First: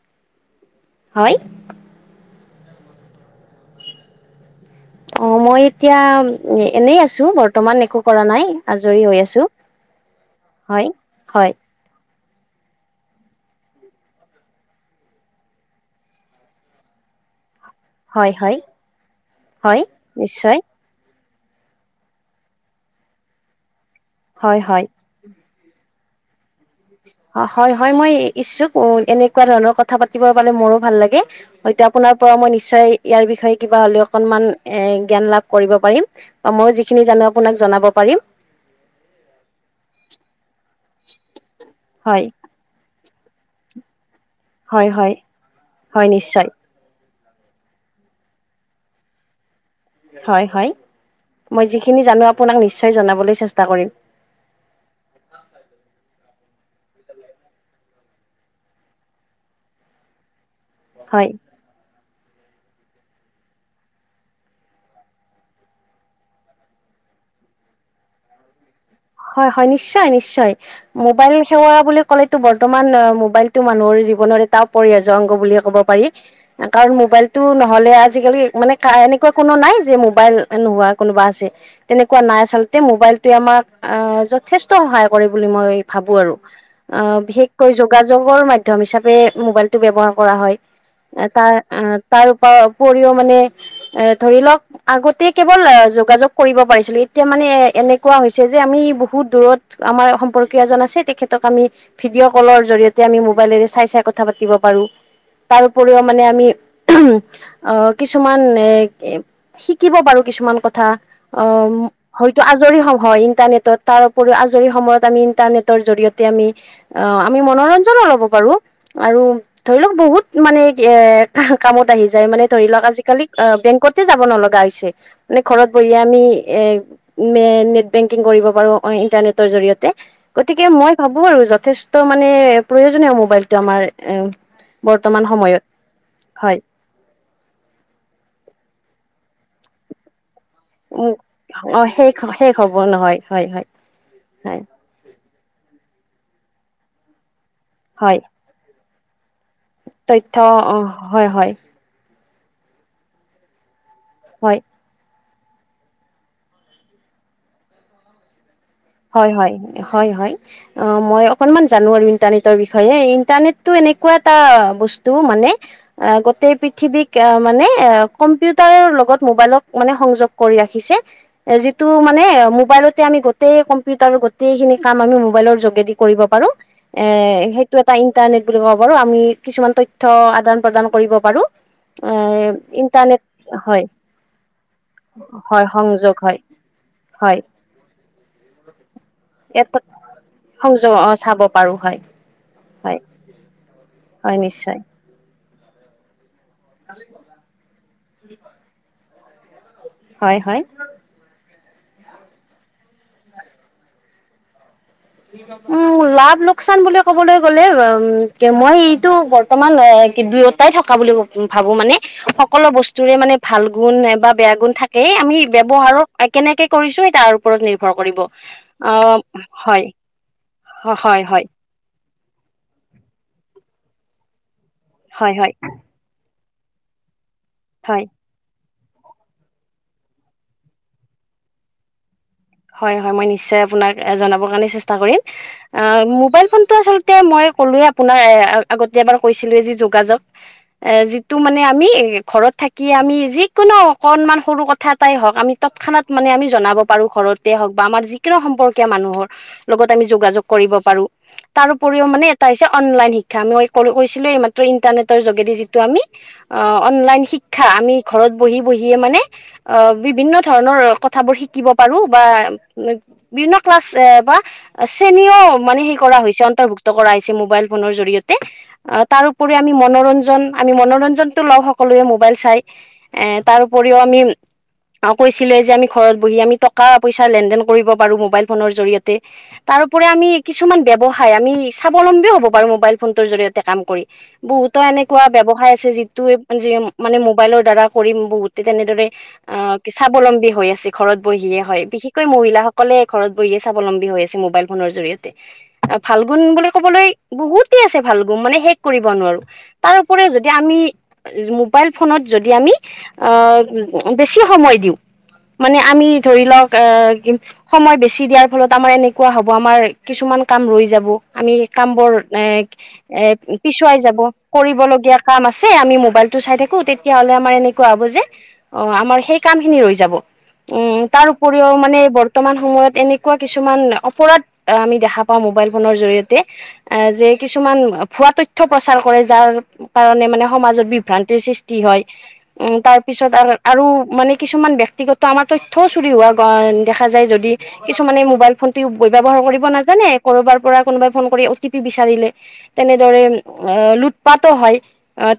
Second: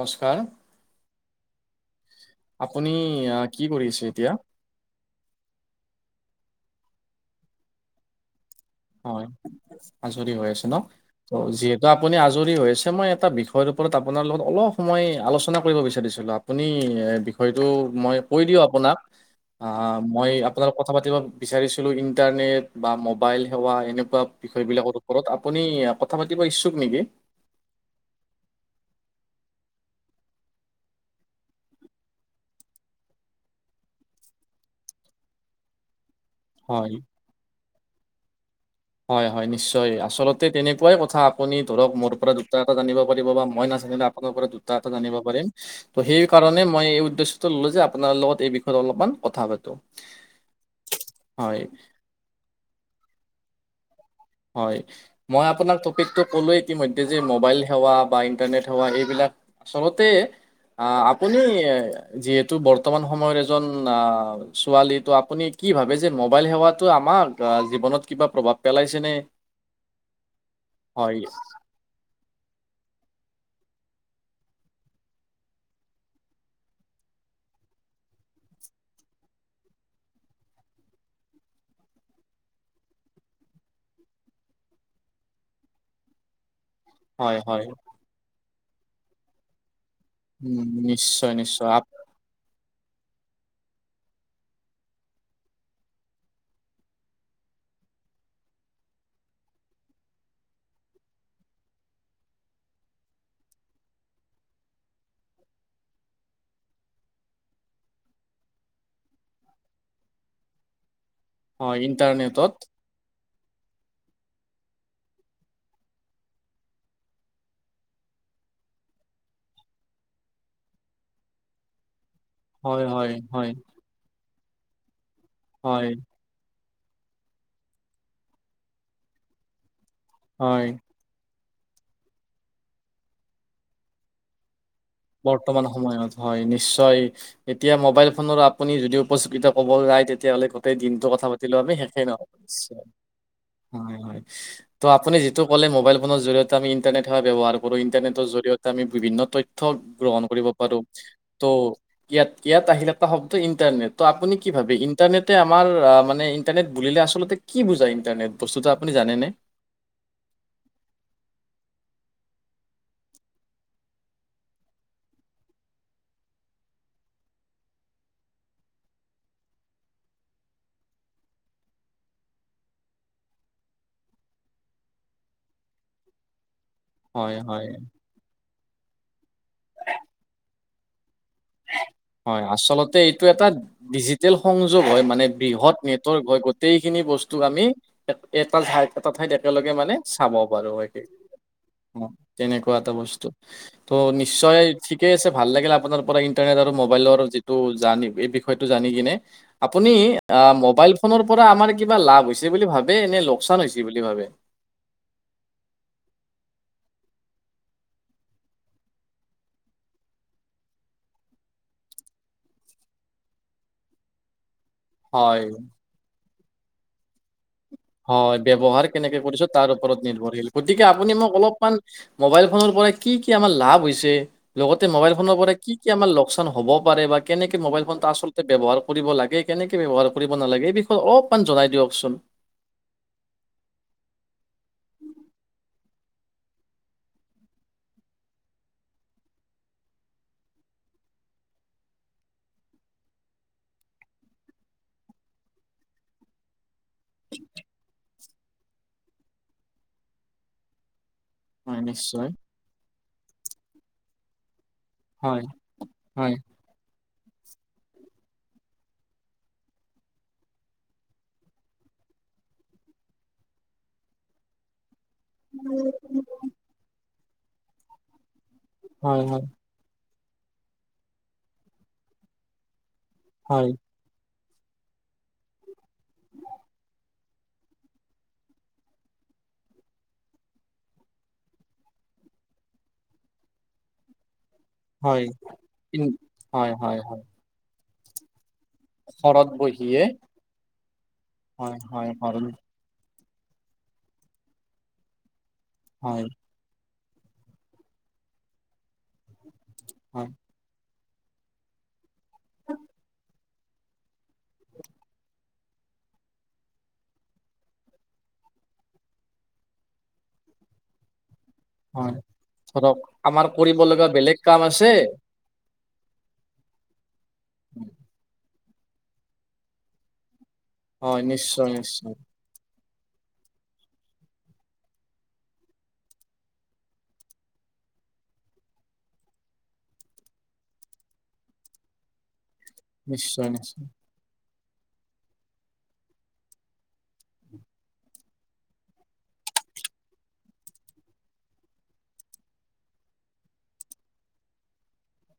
নমস্কাৰ, হয় আপুনি কি কৰি আছে এতিয়া? অ', মই এতিয়া এনেই আছো বৰ্তমান একো কৰা নাই। আজৰি হৈ হয় আছো আজৰি হৈ আছে ন হয় ত' হয় যিহেতু ত আপুনি আজৰি হৈছে মই এটা বিষয়ৰ ওপৰত আপোনাৰ লগত অলপ সময় আলোচনা কৰিব বিচাৰিছিলো। আপুনি বিষয়টো মই হয় কৈ হয় দিও আপোনাক হয় অ', মই নিশ্চয় আপোনাক কথা পাতিব বিচাৰিছিলো ইণ্টাৰনেট বা মোবাইল সেৱা এনেকুৱা হয় বিষয় হয় বিলাকত ওপৰত আপুনি কথা পাতিব ইচ্ছুক নিকি? অ হয় হয় মই ইচ্ছুক এনেকুৱা ধৰণৰ কথা পাতিব পালে মোৰো ভাল লাগে হয়টো আপোনাৰ পৰা মই নিশ্চয় ইয়াৰ বিষয়ে কিবা হলেও অকনমান এই জ্ঞান লাভ কৰিব পাৰিম। বা মই হয়। যিখিনি জানো আপোনাক জনাব পাৰিম। হয় হয় নিশ্চয় আচলতে তেনেকুৱাই কথা আপুনি ধৰক মোৰ হয় পৰা দু দুটা এটা জানিব পাৰিব বা মই নাজানিলে আপোনাৰ পৰা দুটা হয় এটা হয় জানিব পাৰিম ত' হয় নিশ্চয় সেইকাৰণে মই এই উদ্দেশ্যটো ল'লো যে আপোনাৰ লগত এই বিষয়ে অলপমান কথা পাতো। হয় হয় হয় মই যিখিনি জানো আপোনাক নিশ্চয় জনাবলৈ চেষ্টা কৰিম। হয়। মই আপোনাক টপিকটো ক'লোয়ে ইতিমধ্যে যে মোবাইল সেৱা বা ইণ্টাৰনেট সেৱা এইবিলাক চবতে অ' হয় আপুনি যিহেতু বৰ্তমান সময়ত এজন অ ছোৱালীটো আপুনি কি ভাবে যে মোবাইল সেৱটো আমাৰ জীৱনত কিবা প্ৰভাৱ পেলাইছে নে হয় হয় নিশ্চয় নিশ্চয় মোবাইল সেৱা বুলি ক'লেতো বৰ্তমান মোবাইলটো মানুহৰ জীৱনৰ এটা অপৰিহাৰ্য্য অংগ বুলিয়ে ক'ব পাৰি। কাৰণ মোবাইলটো নহ'লে আজিকালি মানে এনেকুৱা কোনো নাই যে মোবাইল নোহোৱা কোনোবা আছে। তেনেকুৱা নাই আচলতে মোবাইলটোৱে আমাক যথেষ্ট সহায় কৰে বুলি মই ভাবো আৰু হয় হয় বিশেষকৈ যোগ যোগাযোগৰ মাধ্যম হিচাপে মোবাইলটো ব্যৱহাৰ কৰা হয় উম, নিশ্চয় তাৰ নিশ্চয় তাৰ ওপৰ উপৰিও মানে এই ধৰি লওক আগতে কেৱল যোগাযোগ কৰিব পাৰিছিলো এতিয়া মানে এনেকুৱা হৈছ যে আমি বহুত দূৰত আমাৰ সম্পৰ্কীয় এজন আছে তেখেতক আমি ভিডিঅ' কলৰ জৰিয়তে আমি মোবাইলেৰে চাই চাই কথা পাতিব পাৰো। তাৰ উপৰিও মানে আমি কিছুমান এই শিকিব পাৰো কিছুমান কথা হয় হয়তো ইণ্টাৰনেটত আজৰি [unintelligible] ইণ্টাৰনেটত তাৰ উপৰিও আজৰি সময়ত আমি ইণ্টাৰনেটৰ জৰিয়তে আমি অ' আমি মনোৰঞ্জনো ল'ব পাৰো আৰু ধৰি লওক বহুত মানে এ কামত আহি যায় মানে ধৰি হয় লওক হয় আজিকালি হয় বেংকতে যাব নলগা হৈছে মানে ঘৰত হয় বহিয়ে আমি এ নেট বেংকিং কৰিব পাৰো ইন্টাৰনেটৰ জৰিয়তে গতিকে হয় মই ভাবো আৰু যথেষ্ট মানে প্ৰয়োজনীয় মোবাইলটো আমাৰ বৰ্তমান সময়ত হয় নিশ্চয়। এতিয়া মোবাইল ফোনৰ আপুনি যদি উপযোগিতা ক'ব যায় তেতিয়াহ'লে ক গোতেই দিনটো উম কথা পাতিলেও আমি অ শেষেই শেষ ন'হব। শেষ হ'ব নহয় হয় হয়। ত' আপুনি যিটো ক'লে ম'বাইল ফোনৰ জৰিয়তে আমি ইণ্টাৰনেটৰ সেৱা ব্যৱহাৰ কৰো হয় ইণ্টাৰনেটৰ জৰিয়তে আমি বিভিন্ন তথ্য তথ্য গ্ৰহণ তথ্য কৰিব অ পাৰো হয় ত' হয় ইয়াত ইয়াত আহিল এটা শব্দ ইন্টাৰনেট তো' আপুনি কি হয় ভাবে ইণ্টাৰনেটে আমাৰ মানে ইণ্টাৰনেট বুলিলে আচলতে কি বুজাই ইণ্টাৰনেট বস্তটো আপুনি জানে হয় হয় হয় হয়। অ মই অকনমান জানো আৰু ইণ্টাৰনেটৰ বিষয়ে ইণ্টাৰনেটটো এনেকুৱা এটা বস্তু মানে গোটেই পৃথিৱীক মানে কম্পিউটাৰৰ লগত মোবাইলক মানে সংযোগ কৰি ৰাখিছে। এ যিটো মানে মোবাইলতে আমি গোটেই ক কম্পিউটাৰৰ গোটেই খিনি কাম আমি মোবাইলৰ যোগেদি কৰিব পাৰো এ হয় হয় সেইটো এটা ইন্টা ইণ্টাৰনেট বুলি কব পাৰো আমি কিছুমান তথ্য আদান প্ৰদান কৰিব পাৰো। এ হয় আচলতে ইণ্টাৰনেট এইটো এটা হয় ডিজিটেল সংযোগ হয় মানে হয় বৃহৎ সংযোগ নেটৱাৰ্ক হয় গোটেইখিনি হয় বস্তুক আমি এটা ঠাই এটা ঠাইত একেলগে ইয়াত মানে চাব পাৰো সংযোগ একে অ চাব পাৰো হয় অ তেনেকুৱা হয় এটা বস্তু ত' নিশ্চয় ঠিক ঠিকে আছে ভাল লাগিলে আপোনাৰ পৰা ইন্টাৰনেট আৰু মোবাইলৰ যিটো জাৰ্নি এই বিষয়টো জানি কিনে আপুনি হয় হয় মোবাইল ফোনৰ পৰা আমাৰ কিবা লাভ হৈছে বুলি ভাবে নে লোকচান হৈছে বুলি ভাবে উম লাভ লোকচান বুলি কবলৈ গ'লে উম মই এইটো বৰ্তমান দুয়োটাই থকা বুলি ভাবো মানে সকলো বস্তুৰে মানে ভাল গুণ বা বেয়া গুণ থাকে সেই আমি হয় ব্যৱহাৰৰ কেনেকে কৰিছো তাৰ ওপৰত নিৰ্ভৰ নিৰ্ভৰ কৰিব হয়, ব্যৱহাৰ অ কেনেকে কৰিছো তাৰ হয়। ওপৰত নিৰ্ভৰশীল গতিকে আপুনি হয় মোক হয় অলপমান মোবাইল ফোনৰ পৰা কি কি লাভ হৈছে? লগতে মোবাইল হয় ফোনৰ হয় পৰা কি কি আমাৰ লোকচান হ'ব পাৰে বা কেনেকে মোবাইল হয় ফোনটো আচলতে ব্যৱহাৰ কৰিব লাগে কেনেকে ব্যৱহাৰ কৰিব নালাগে এই বিষয়ে অলপমান জনাই দিয়কচোন। হয় হয় মই নিশ্চয় আপোনাক জনাবৰ কাৰণে চেষ্টা কৰিম। অ মোবাইল ফোনটো আচলতে মই ক'লোৱে আপোনাৰ আগতে এবাৰ কৈছিলো যি যোগাযোগ এ যিটো মানে আমি ঘৰত থাকি আমি যিকোনো অকনমান সৰু কথা এটাই হওঁক আমি তৎক্ষণাৎ মানে আমি জনাব পাৰো ঘৰত হওক বা আমাৰ যিকোনো সম্পৰ্কীয় মানুহৰ লগত আমি যোগাযোগ কৰিব পাৰো। তাৰ হয়, উপৰিও মানে নিশ্চয়। এটা হৈছে অনলাইন শিক্ষা মই কৈছিলো এই মাত্ৰ ইণ্টাৰনেটৰ হয়, যোগেদি যিটো আমি হয়, অ অনলাইন শিক্ষা আমি ঘৰত বহি বহিয়ে মানে অ বিভিন্ন ধৰণৰ কথাবোৰ শিকিব পাৰো বা বিভিন্ন ক্লাছ বা শ্ৰেণীও মানে সেই কৰা হৈছে অন্তৰ্ভুক্ত কৰা হৈছে মোবাইল ফোনৰ জৰিয়তে হয়, তাৰ হয়, ওপৰি মনোৰঞ্জন আমি মনোৰঞ্জনটো লওঁ সকলোৱে মোবাইল চাই হয়, তাৰপৰিও আমি কৈছিলে যে আমি ঘৰত বহি আমি টকা পইচা লেনদেন কৰিব পাৰো মোবাইল ফোনৰ জৰিয়তে। তাৰোপ আমি কিছুমান ব্যৱসায় আমি স্বাৱলম্বীও হ'ব পাৰো মোবাইল ফোনত ফোনটোৰ জৰিয়তে কাম কৰি। বহুতো হয়, এনেকুৱা ব্যৱসায় আছে কিন জিতু হয়, হয়, মানে হয়, মোবাইলৰ দ্বাৰা কৰিম বহুত তেনেদৰে ঘৰত অ বহিয়ে স্বাৱলম্বীও হৈ আছে ঘৰত বহিয়ে হয়, বিশেষকৈ মহিলাসকল সকলোৱে ঘৰত বহিয়ে স্বাৱলম্বী হৈ আছে মোবাইল ফোনৰ জৰিয়তে, ভাল হয়, গুণ বুলি কবলৈ বহুতে আছে ভাল গুম মানে শেষ কৰিব নোৱাৰো। তাৰ হয়, উপৰিও যদি তে আমি মোবাইল ফোনত যদি আমি আহ বেছি সময় দিওঁ মানে আমি ধৰি লওক আহ কি সময় বেছি দিয়াৰ ফলত আমাৰ এনেকুৱা হ'ব আমাৰ কিছুমান কাম ৰৈ যাব, আমি কামবোৰ হয়, এ ধৰক আমাৰ এ কৰিব পিছুৱাই লগা যাব, বেলেগ কাম আছে, কৰিবলগীয়া কাম আছে, আমি মোবাইলটো চাই থাকো তেতিয়াহ'লে আমাৰ এনেকুৱা হ'ব যে অ আমাৰ সেই কামখিনি ৰৈ যাব, উম হয়, তাৰ উপৰিও নিশ্চয়, মানে এই নিশ্চয়, বৰ বৰ্তমান সময়ত এনেকুৱা কিছুমান অপৰাধ আমি দেখা পাওঁ মোবাইল ফোনৰ জৰিয়তে এ যে কিছুমান ভুৱা তথ্য প্ৰচাৰ কৰে যাৰ কাৰণে মানে সমাজত বিভ্ৰান্তিৰ সৃষ্টি হয়। উম তাৰপিছত নিশ্চয়, আৰু আৰু নিশ্চয়, মানে কিছুমান ব্যক্তিগত আমাৰ তথ্য চুৰি হোৱা দেখা যায় যদি কিছুমানে মোবাইল ফোনটো ব্যয়ৱহাৰ কৰিব নাজানে কৰবাৰ পৰা কোনোবাই ফোন কৰি অ টি পি বিচাৰিলে তেনেদৰে লুটপাতো হয়,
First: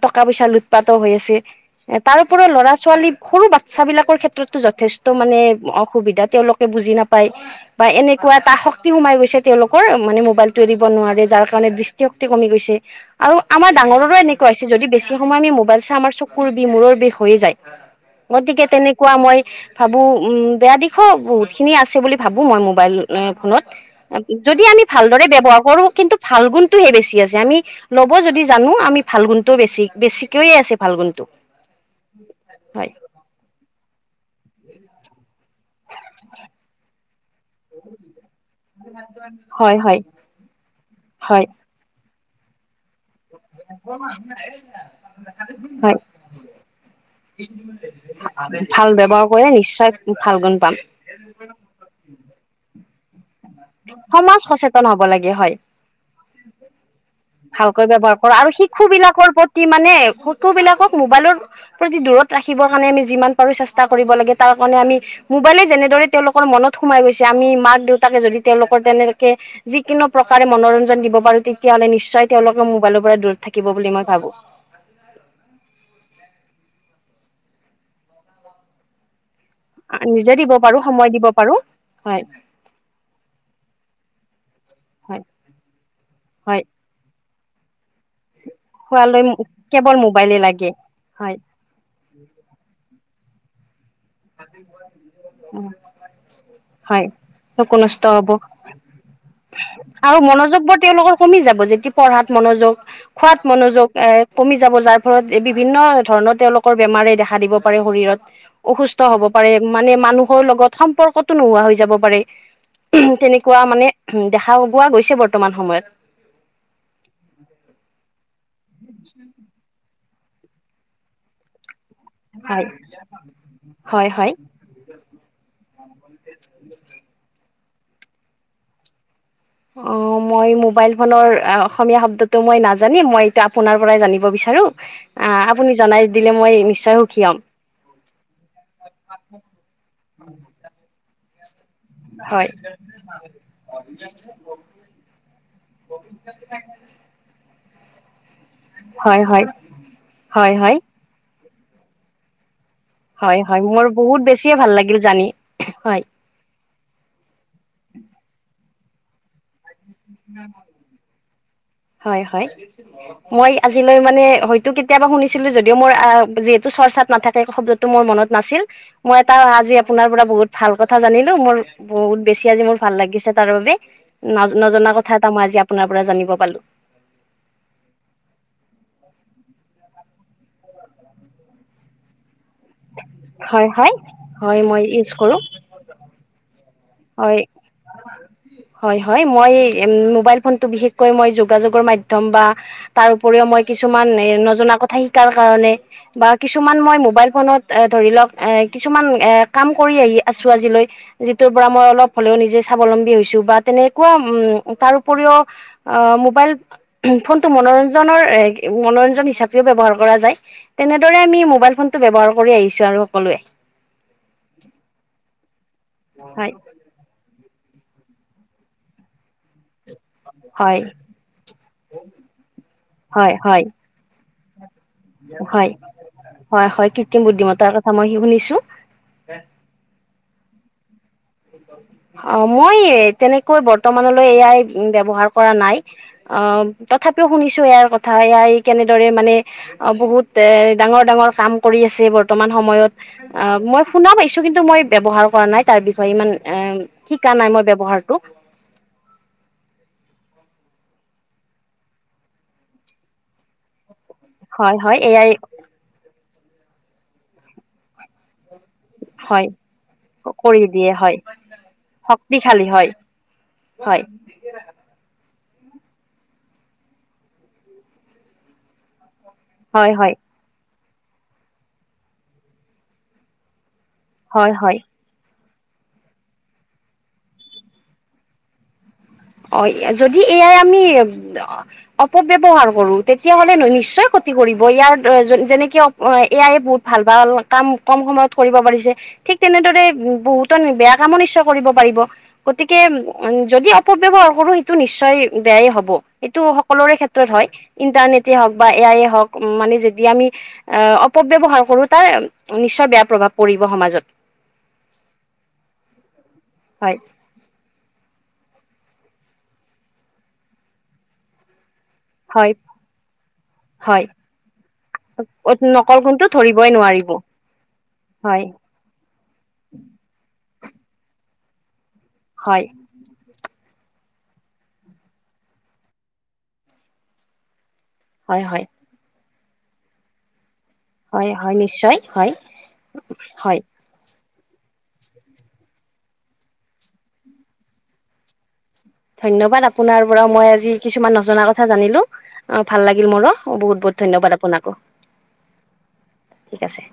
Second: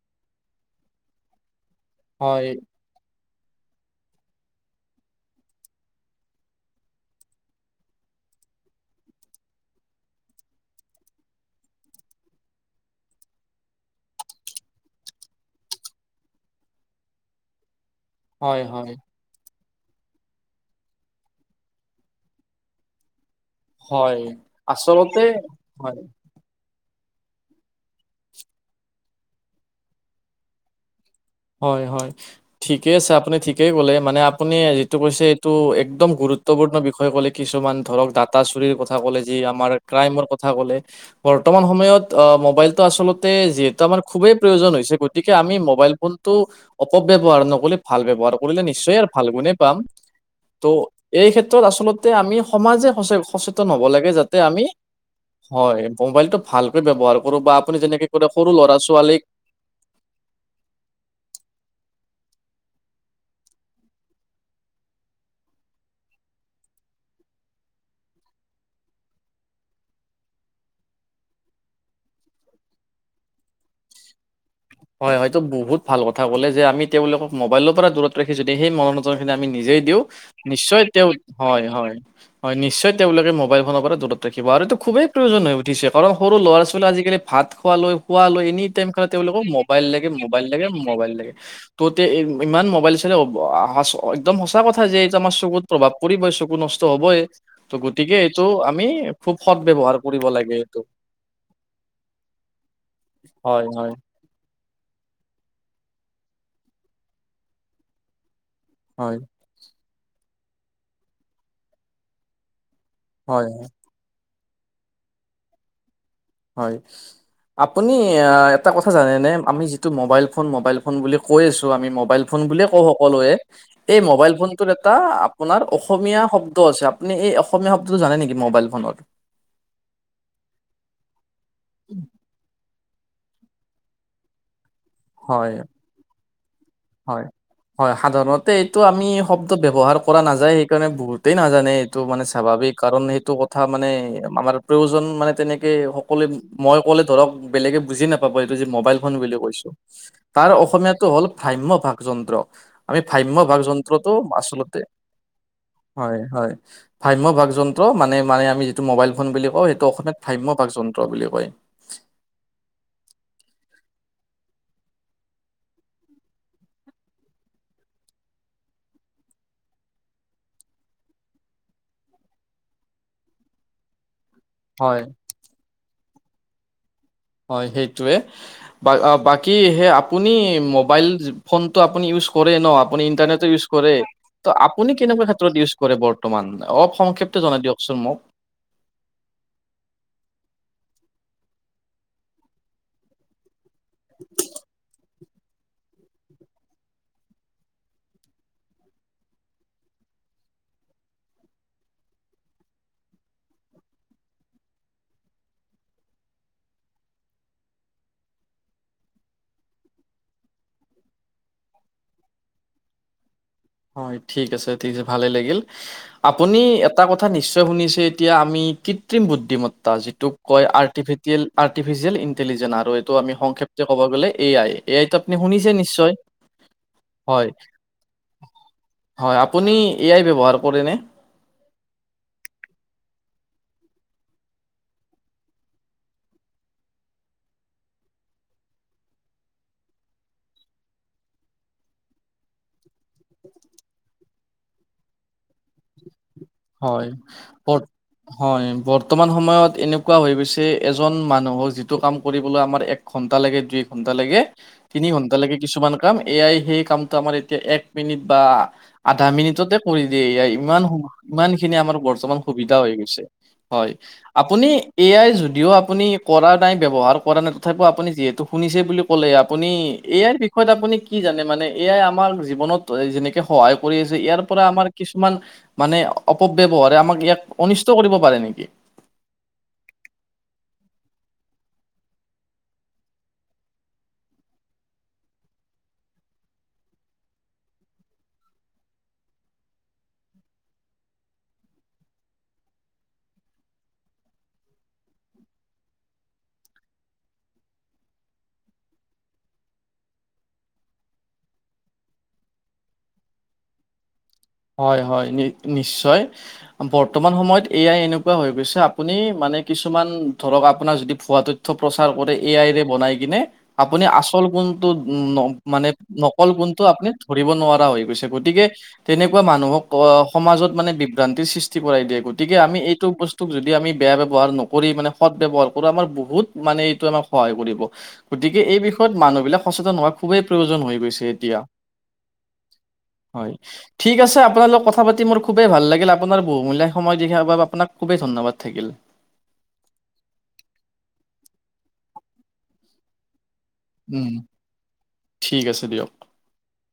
টকা পইচা লুটপাতো হৈ আছে। এ তাৰপৰা হয়, ল'ৰা-ছোৱালীক সৰু বাচ্ছা বিলাকৰ ক্ষেত্ৰতো যথেষ্ট টো মানে অসুবিধা তেওঁলোকে বুজি নাপায় বা এনেকুৱা এটা শক্তি সোমাই গৈছে তেওঁলোকৰ মানে মোবাইলটো এৰিব নোৱাৰে যাৰ কাৰণে বৃষ্টিশক্তি কমি গৈছে। আৰু আমাৰ ডাঙৰৰো এনেকুৱা হৈছে যদি বেছি সময় আমি মোবাইল চাই আমাৰ চকুৰ বিষ মূৰৰ বিষ হৈ যায়। হয়, গতিকে হয়। তেনেকুৱা মই ভাবোঁ বেয়া দিশো বহুতখিনি আছে বুলি ভাবোঁ মই মোবাইল ফোনত। হয় যদি আমি আচলতে ভালদৰে ব্যৱহাৰ কৰো হয় কিন্তু ভাল গুণতটোহে বেছি আছে, আমি ল'ব যদি জানো আমি ভাল গুণটোও বেছি বেছিকৈয়ে আছে ভাল গুণটো হয় হয় হয় ঠিকেই আছে আপুনি ঠিকেই কলে মানে আপুনি যিটো কৈছে এইটো এক একদম গুৰুত্বপূৰ্ণ বিষয় কলে কিছুমান ধৰক ডাটা চুৰ ক'লে যি আমাৰ হয় হয় ক্ৰাইমৰ কথা ক'লে হয় বৰ্তমান সময়ত অ মোবাইলটো আচলতে যিহেতু আমাৰ খুবেই প্ৰয়োজন হৈছে গতিকে আমি মোবাইল হয় ফোন টো অপব্যৱহাৰ নকৰিলে ভাল ব্যৱহাৰ কৰিলে নিশ্চয় আৰু ব্যৱহাৰ ভাল কৰে গুণেই পাম। নিশ্চয় ভাল গুণ ত পাম এই ক্ষেত্ৰত আচলতে আমি সমাজে সচ সচেত তন হ'ব লাগে যাতে সমাজ আমি সচেতন হ'ব লাগে হয়, মোবাইলটো ভালকে ব্যৱহাৰ কৰো বা আপুনি যেনেকৈ কৰা আৰু শিশু বিলাকৰ প্ৰতি মানে শিশু বিলাকক মোবাইলৰ প্ৰতি দূৰত ৰাখিবৰ কাৰণে আমি যিমান পাৰো চেষ্টা কৰিব লাগে, তাৰ কাৰণে আমি মোবাইলে যেনেদৰে তেওঁলোকৰ মনত সোমাই গৈছে, আমি মাক দেউতাকে যদি তেওঁলোকৰ তেনেকে যিকোনো প্ৰকাৰে মনোৰঞ্জন দিব পাৰো তেতিয়া হ'লে নিশ্চয় তেওঁলোকৰ মোবাইলৰ পৰা দূৰত থাকিব বুলি মই ভাবো। হয় হয়তো বহুত ভাল কথা ক'লে, যে আমি তেওঁলোকক মোবাইলৰ পৰা দূৰত ৰাখিছ যদি সেই মনত [unintelligible] আমি নিজে দিওঁ নিজে দিব পাৰোঁ নিশ্চয় সময় তেওঁ দিব পাৰোঁ হয় হয় হয় নিশ্চয় তেওঁলোকে মোবাইল ফনৰ পৰা দূৰত ৰাখিব, আৰু এইটো খুবেই হয় প্ৰয়োজন হৈ উঠিছে কাৰণ সৰু হয় ল'ৰা ছোৱালী আজিকালি ভাত খোৱালৈ খোৱ লৈ এনি টাইম খে খোৱালৈ তেওঁলোকৰ মোবাইল কেৱল লাগে, মোবাইলে মোবাইল লাগে, মোবাইল লাগে। হয় ত তে ইমান মোবাইল চালে অ আ চ একদম সঁচা কথা যে এইটো আমাৰ চকুত প্ৰভাৱ পৰিবই, চকু নষ্ট হয় হ'বই, ত' চকু নষ্ট গতিকে হ'ব এইটো আমি খুব সদ ব্যৱহাৰ আৰু কৰিব লাগে মনোযোগ বোৰ এইটো তেওঁলোকৰ কমি যাব, যেতিয়া পঢ়াত মনোযোগ খোৱাত হয় হয় মনোযোগ এ কমি যাব যাৰ ফলত বিভিন্ন ধৰণৰ তেওঁলোকৰ বেমাৰে দেখা দিব পাৰে শৰীৰত অসুস্থ- ত হয় হব পাৰে মানে মানুহৰ লগত সম্পৰ্কতো নোহোৱা হৈ যাব পাৰে। হয় তেনেকুৱা মানে উম দেখা গোৱা গৈছে বৰ্তমান সময়ত। হয়, আপুনি অঁ এটা কথা জানেনে আমি যি- টো মোবাইল ফোন মোবাইল ফোন বুলি কৈ আছো আমি মোবাইল ফোন বুলিয়ে কওঁ সকলোৱে। এই হয় হয় মোবাইল ফোন- টোট এটা আপোনাৰ অসমীয়া শব্দ আছে আপুনি এই অসমীয়া শব্দটো জানে নেকি মোবাইল ফোনৰ? অঁ মই মোবাইল ফোনৰ অসমীয়া শব্দট- টো মই নাজানি, মই এতিয়া আপোনাৰ পৰাই জানিব বিচাৰো। ত- আঁ হয় আপুনি জনাই দিলে মই নিশ্চয় হয় সুখী হ'ম। হয়, সাধাৰণতে এইটো আমি শব্দ ব্যৱহাৰ কৰা নাযায়, সেইকাৰণে বহুত- তেই নাজানে এইটো মানে হয় স্বাভাৱিক, কাৰণ এইটো কথা মানে আমাৰ প্ৰয়োজন মানে তেনেকে- সকলোৱে মই ক'লে ধৰক বেলেগে বুজি নাপাব এইটো যে মোবাইল ফোন হয় হয় বুলি হয় কৈছো। তাৰ হয় হয়। অসমীয়াত- এইটো হল ভাম্য ভাগ যন্ত্ৰ। আমি ভাম্য হয় ভাগ হয় মোৰ যন্ত্ৰটো বহুত বেছিয়ে ভাল আচলতে লাগিল জানি হয় হয়। ভাম্য ভাগ যন্ত্ৰ মানে মানে আমি যিটো মোবাইল ফোন বুলি কওঁ, সেইটো অসমীয়াত ভাম্য ভাগ যন্ত্ৰ বুলি কয়। হয় হয়। মই আজিলৈ মানে হয়তো কেতিয়াবা শুনিছিলো যদিও মোৰ আ যিহেতু চৰ্চাত নাথাকে শব্দট- টো মোৰ মনত নাছিল, মই এটা আজি আপোনাৰ পৰা বহুত ভাল কথা জানিলো মোৰ- বহুত বেছি আজি মোৰ ভাল লাগিছে তাৰ মানে নজনা হয় কথা এটা মই আজি আপোনাৰ পৰা জানিব পালো। হয় সেইটোৱে। বা অঁ বাকী সে আপুনি মোবাইল ফোনটো আপুনি ইউজ কৰে ন। আপুনি ইণ্টাৰনেটো ইউজ হয় হয় কৰে, ত হয় মই আপুনি ইউজ কেনেকুৱা কৰো ক্ষেত্ৰত ইউজ- কৰে বৰ্তমান অলপ হয় সংক্ষেপ্ত জনাই দিয়কচোন মোক। হয় হয়, মই মোবাইল ফোনটো বিশেষকৈ মই যোগাযোগৰ মাধ্যম বা- তাৰ উপৰিও মই কিছুমান এ নজনা কথা শিকাৰ কাৰণে- বা কিছুমান মই মোবাইল ফোনত ধৰি লওক এ কিছুমান এ কাম কৰি আহি আছো আজিলৈ- যিটোৰ পৰা মই অলপ হলেও নিজে স্বাৱলম্বী হৈছো বা তেনেকুৱা উম তাৰ উপৰিও- অ' মোবাইল ফোনটো, মনোৰঞ্জনৰ মনোৰঞ্জন হিচাপেও ব্যৱহাৰ কৰা যায়। তেনেদৰে আমি মোবাইল ফোনটো ব্যৱহাৰ কৰি আহিছো আৰু সকলোৱে। হয়, ঠিক আছে, ঠিক আছে ভালে লাগিল, হয় আপুনি- এটা কথা নিশ্চয় শুনিছে এতিয়া আমি কৃত্ৰিম বুদ্ধিমত্তা- টোক কয় হয় আৰ্টিয়েল, আৰ্টিফিচিয়েল ইণ্টেলিজেন আৰু এইটো আমি হয় হয় সংক্ষেপ্তে ক'ব গ'লে এ আই। এ আইটো আপুনি হয়, শুনিছে নিশ্চয় হয় হয়, কৃত্ৰিম হয় বুদ্ধিমত্তাৰ কথা মই শুনিছো। হয়, আপুনি এ আই ব্যৱহাৰ কৰেনে? অঁ মই তেনেকৈ বৰ্তমানলৈ এ আই ব্যৱহাৰ কৰা নাই। অঁ তথাপিও শুনিছো এ আইৰ কথা এ আই কেনেদৰে মানে- অঁ, বহুত এ ডাঙৰ ডাঙৰ কাম কৰি আছে বৰ্তমান সময়ত। অঁ, মই শুনা পাইছো, কিন্তু মই ব্যৱহাৰ কৰা নাই তাৰ বিষয়ে ইমান। এঁ হয়, শিকা নাই মই বৰ্ত ব্যৱহাৰটো। হয়, বৰ্তমান সময়ত এনেকুৱা হৈ গৈছে এজন মানুহক যিটো কাম কৰিবলৈ আমাৰ এক- ঘন্টা লাগে, দুই ঘন্টা লাগে, হয় হয় তিনি এয়াই ঘণ্টা লেকে- কিছুমান কাম, এ আই সেই কামটো আমাৰ এতিয়া এক মিনিট বা- আধা হয় মিনিটতে কৰি দিয়ে এ আই কৰি ইমান দিয়ে সো- হয় ইমান খিনি আমাৰ বৰ্তমান শক্তিশালী সুবিধা হয় হৈ গৈছে, হয়। আপুনি এ আই যদিও, আপুনি কৰা নাই ব্যৱহাৰ কৰা নাই, তথাপিও আপুনি যিহেতু শুনিছে বুলি ক'লে ইয়াত। আপুনি, হয় হয় এ আইৰ বিষয়ে আপুনি কি জানে, মানে এ আই আমাৰ জীৱনত যেনেকে সহায় কৰি আছে, ইয়াৰ হয় পৰা হয় আমাৰ কিছুমান মানে অ অপব্যৱহাৰে আমাক ইয়াক অনিষ্ট কৰিব পাৰে নেকি? অ', এ যদি এ আই আমি অ অপব্যৱহাৰ কৰো, তেতিয়া হ'লে ন নিশ্চয় ক্ষতি কৰিব, ইয়াৰ অ যেনেকে অ এ আইয়ে বহুত ভাল ভাল, কাম কম সময়ত কৰিব পাৰিছে। ঠিক তেনেদৰে বহুতন বেয়া কামো নিশ্চয় কৰিব পাৰিব, গতিকে, উম, যদি অপ পব্যৱহাৰ কৰো, সেইটো নিশ্চয় বেয়াই হ'ব, সেইটো সকলোৰে ক্ষেত্ৰত হয়। ইণ্টাৰনেটে হওক বা এ আইয়ে হওক, মানে যদি আমি আহ, অপব্যৱহাৰ কৰো, তাৰ নিশ্চয় বেয়া প্ৰভাৱ পৰিব সমাজত। হয়, হয়, নি নিশ্চয় হয় বৰ তমান সময়ত এ আই এনেকুৱা হৈ গৈছে, আপুনি মানে কিছুমান ধৰক, আপোনাৰ যদি ভুৱাটো থ প্ৰচাৰ কৰে, এ হয় আই বনাই কিনে, আপুনি হয় আচল কোনটো ন মানে গুণটো নকল ধৰিবই কোনটো নোৱাৰিব আপুনি ধৰিব নোৱাৰা হৈ গৈছে, হয় গতিকে তেনেকুৱা মানুহক, অ সমাজত মানে বিভ্ৰান্তিৰ সৃষ্টি কৰাই দিয়ে, গতিকে হয় আমি এই তোক বস্তুক যদি আমি বেয়া ব্যৱহাৰ নকৰি মানে, সদ্ ব্যৱহাৰ কৰোঁ, আমাৰ বহুত মানে এইটো আমাৰ সহায় কৰিব, হয় গতিকে হয় এই বিষয়ত মানুহ বিলাক সচেতন হোৱা খুবেই প্ৰয়োজন হৈ গৈছে হয় হয় এতিয়া, নিশ্চয় হয় হয়। ঠিক আছে আপোনা লগত কথা পাতি মোৰ খুবেই ভাল লাগিল, আপোনাৰ বহুূলীয়া সময় দিয়াৰ বাবে, আপোনাক খুবেই ধন্যবাদ। থাকিল। ধন্যবাদ, আপোনাৰ পৰা মই আজি কিছুমান নজনা কথা জানিলো, অ', ভাল লাগিল মোৰো, বহুত বহুত। উম ধন্যবাদ আপোনাকো, ঠিক আছে দিয়ক। ঠিক আছে।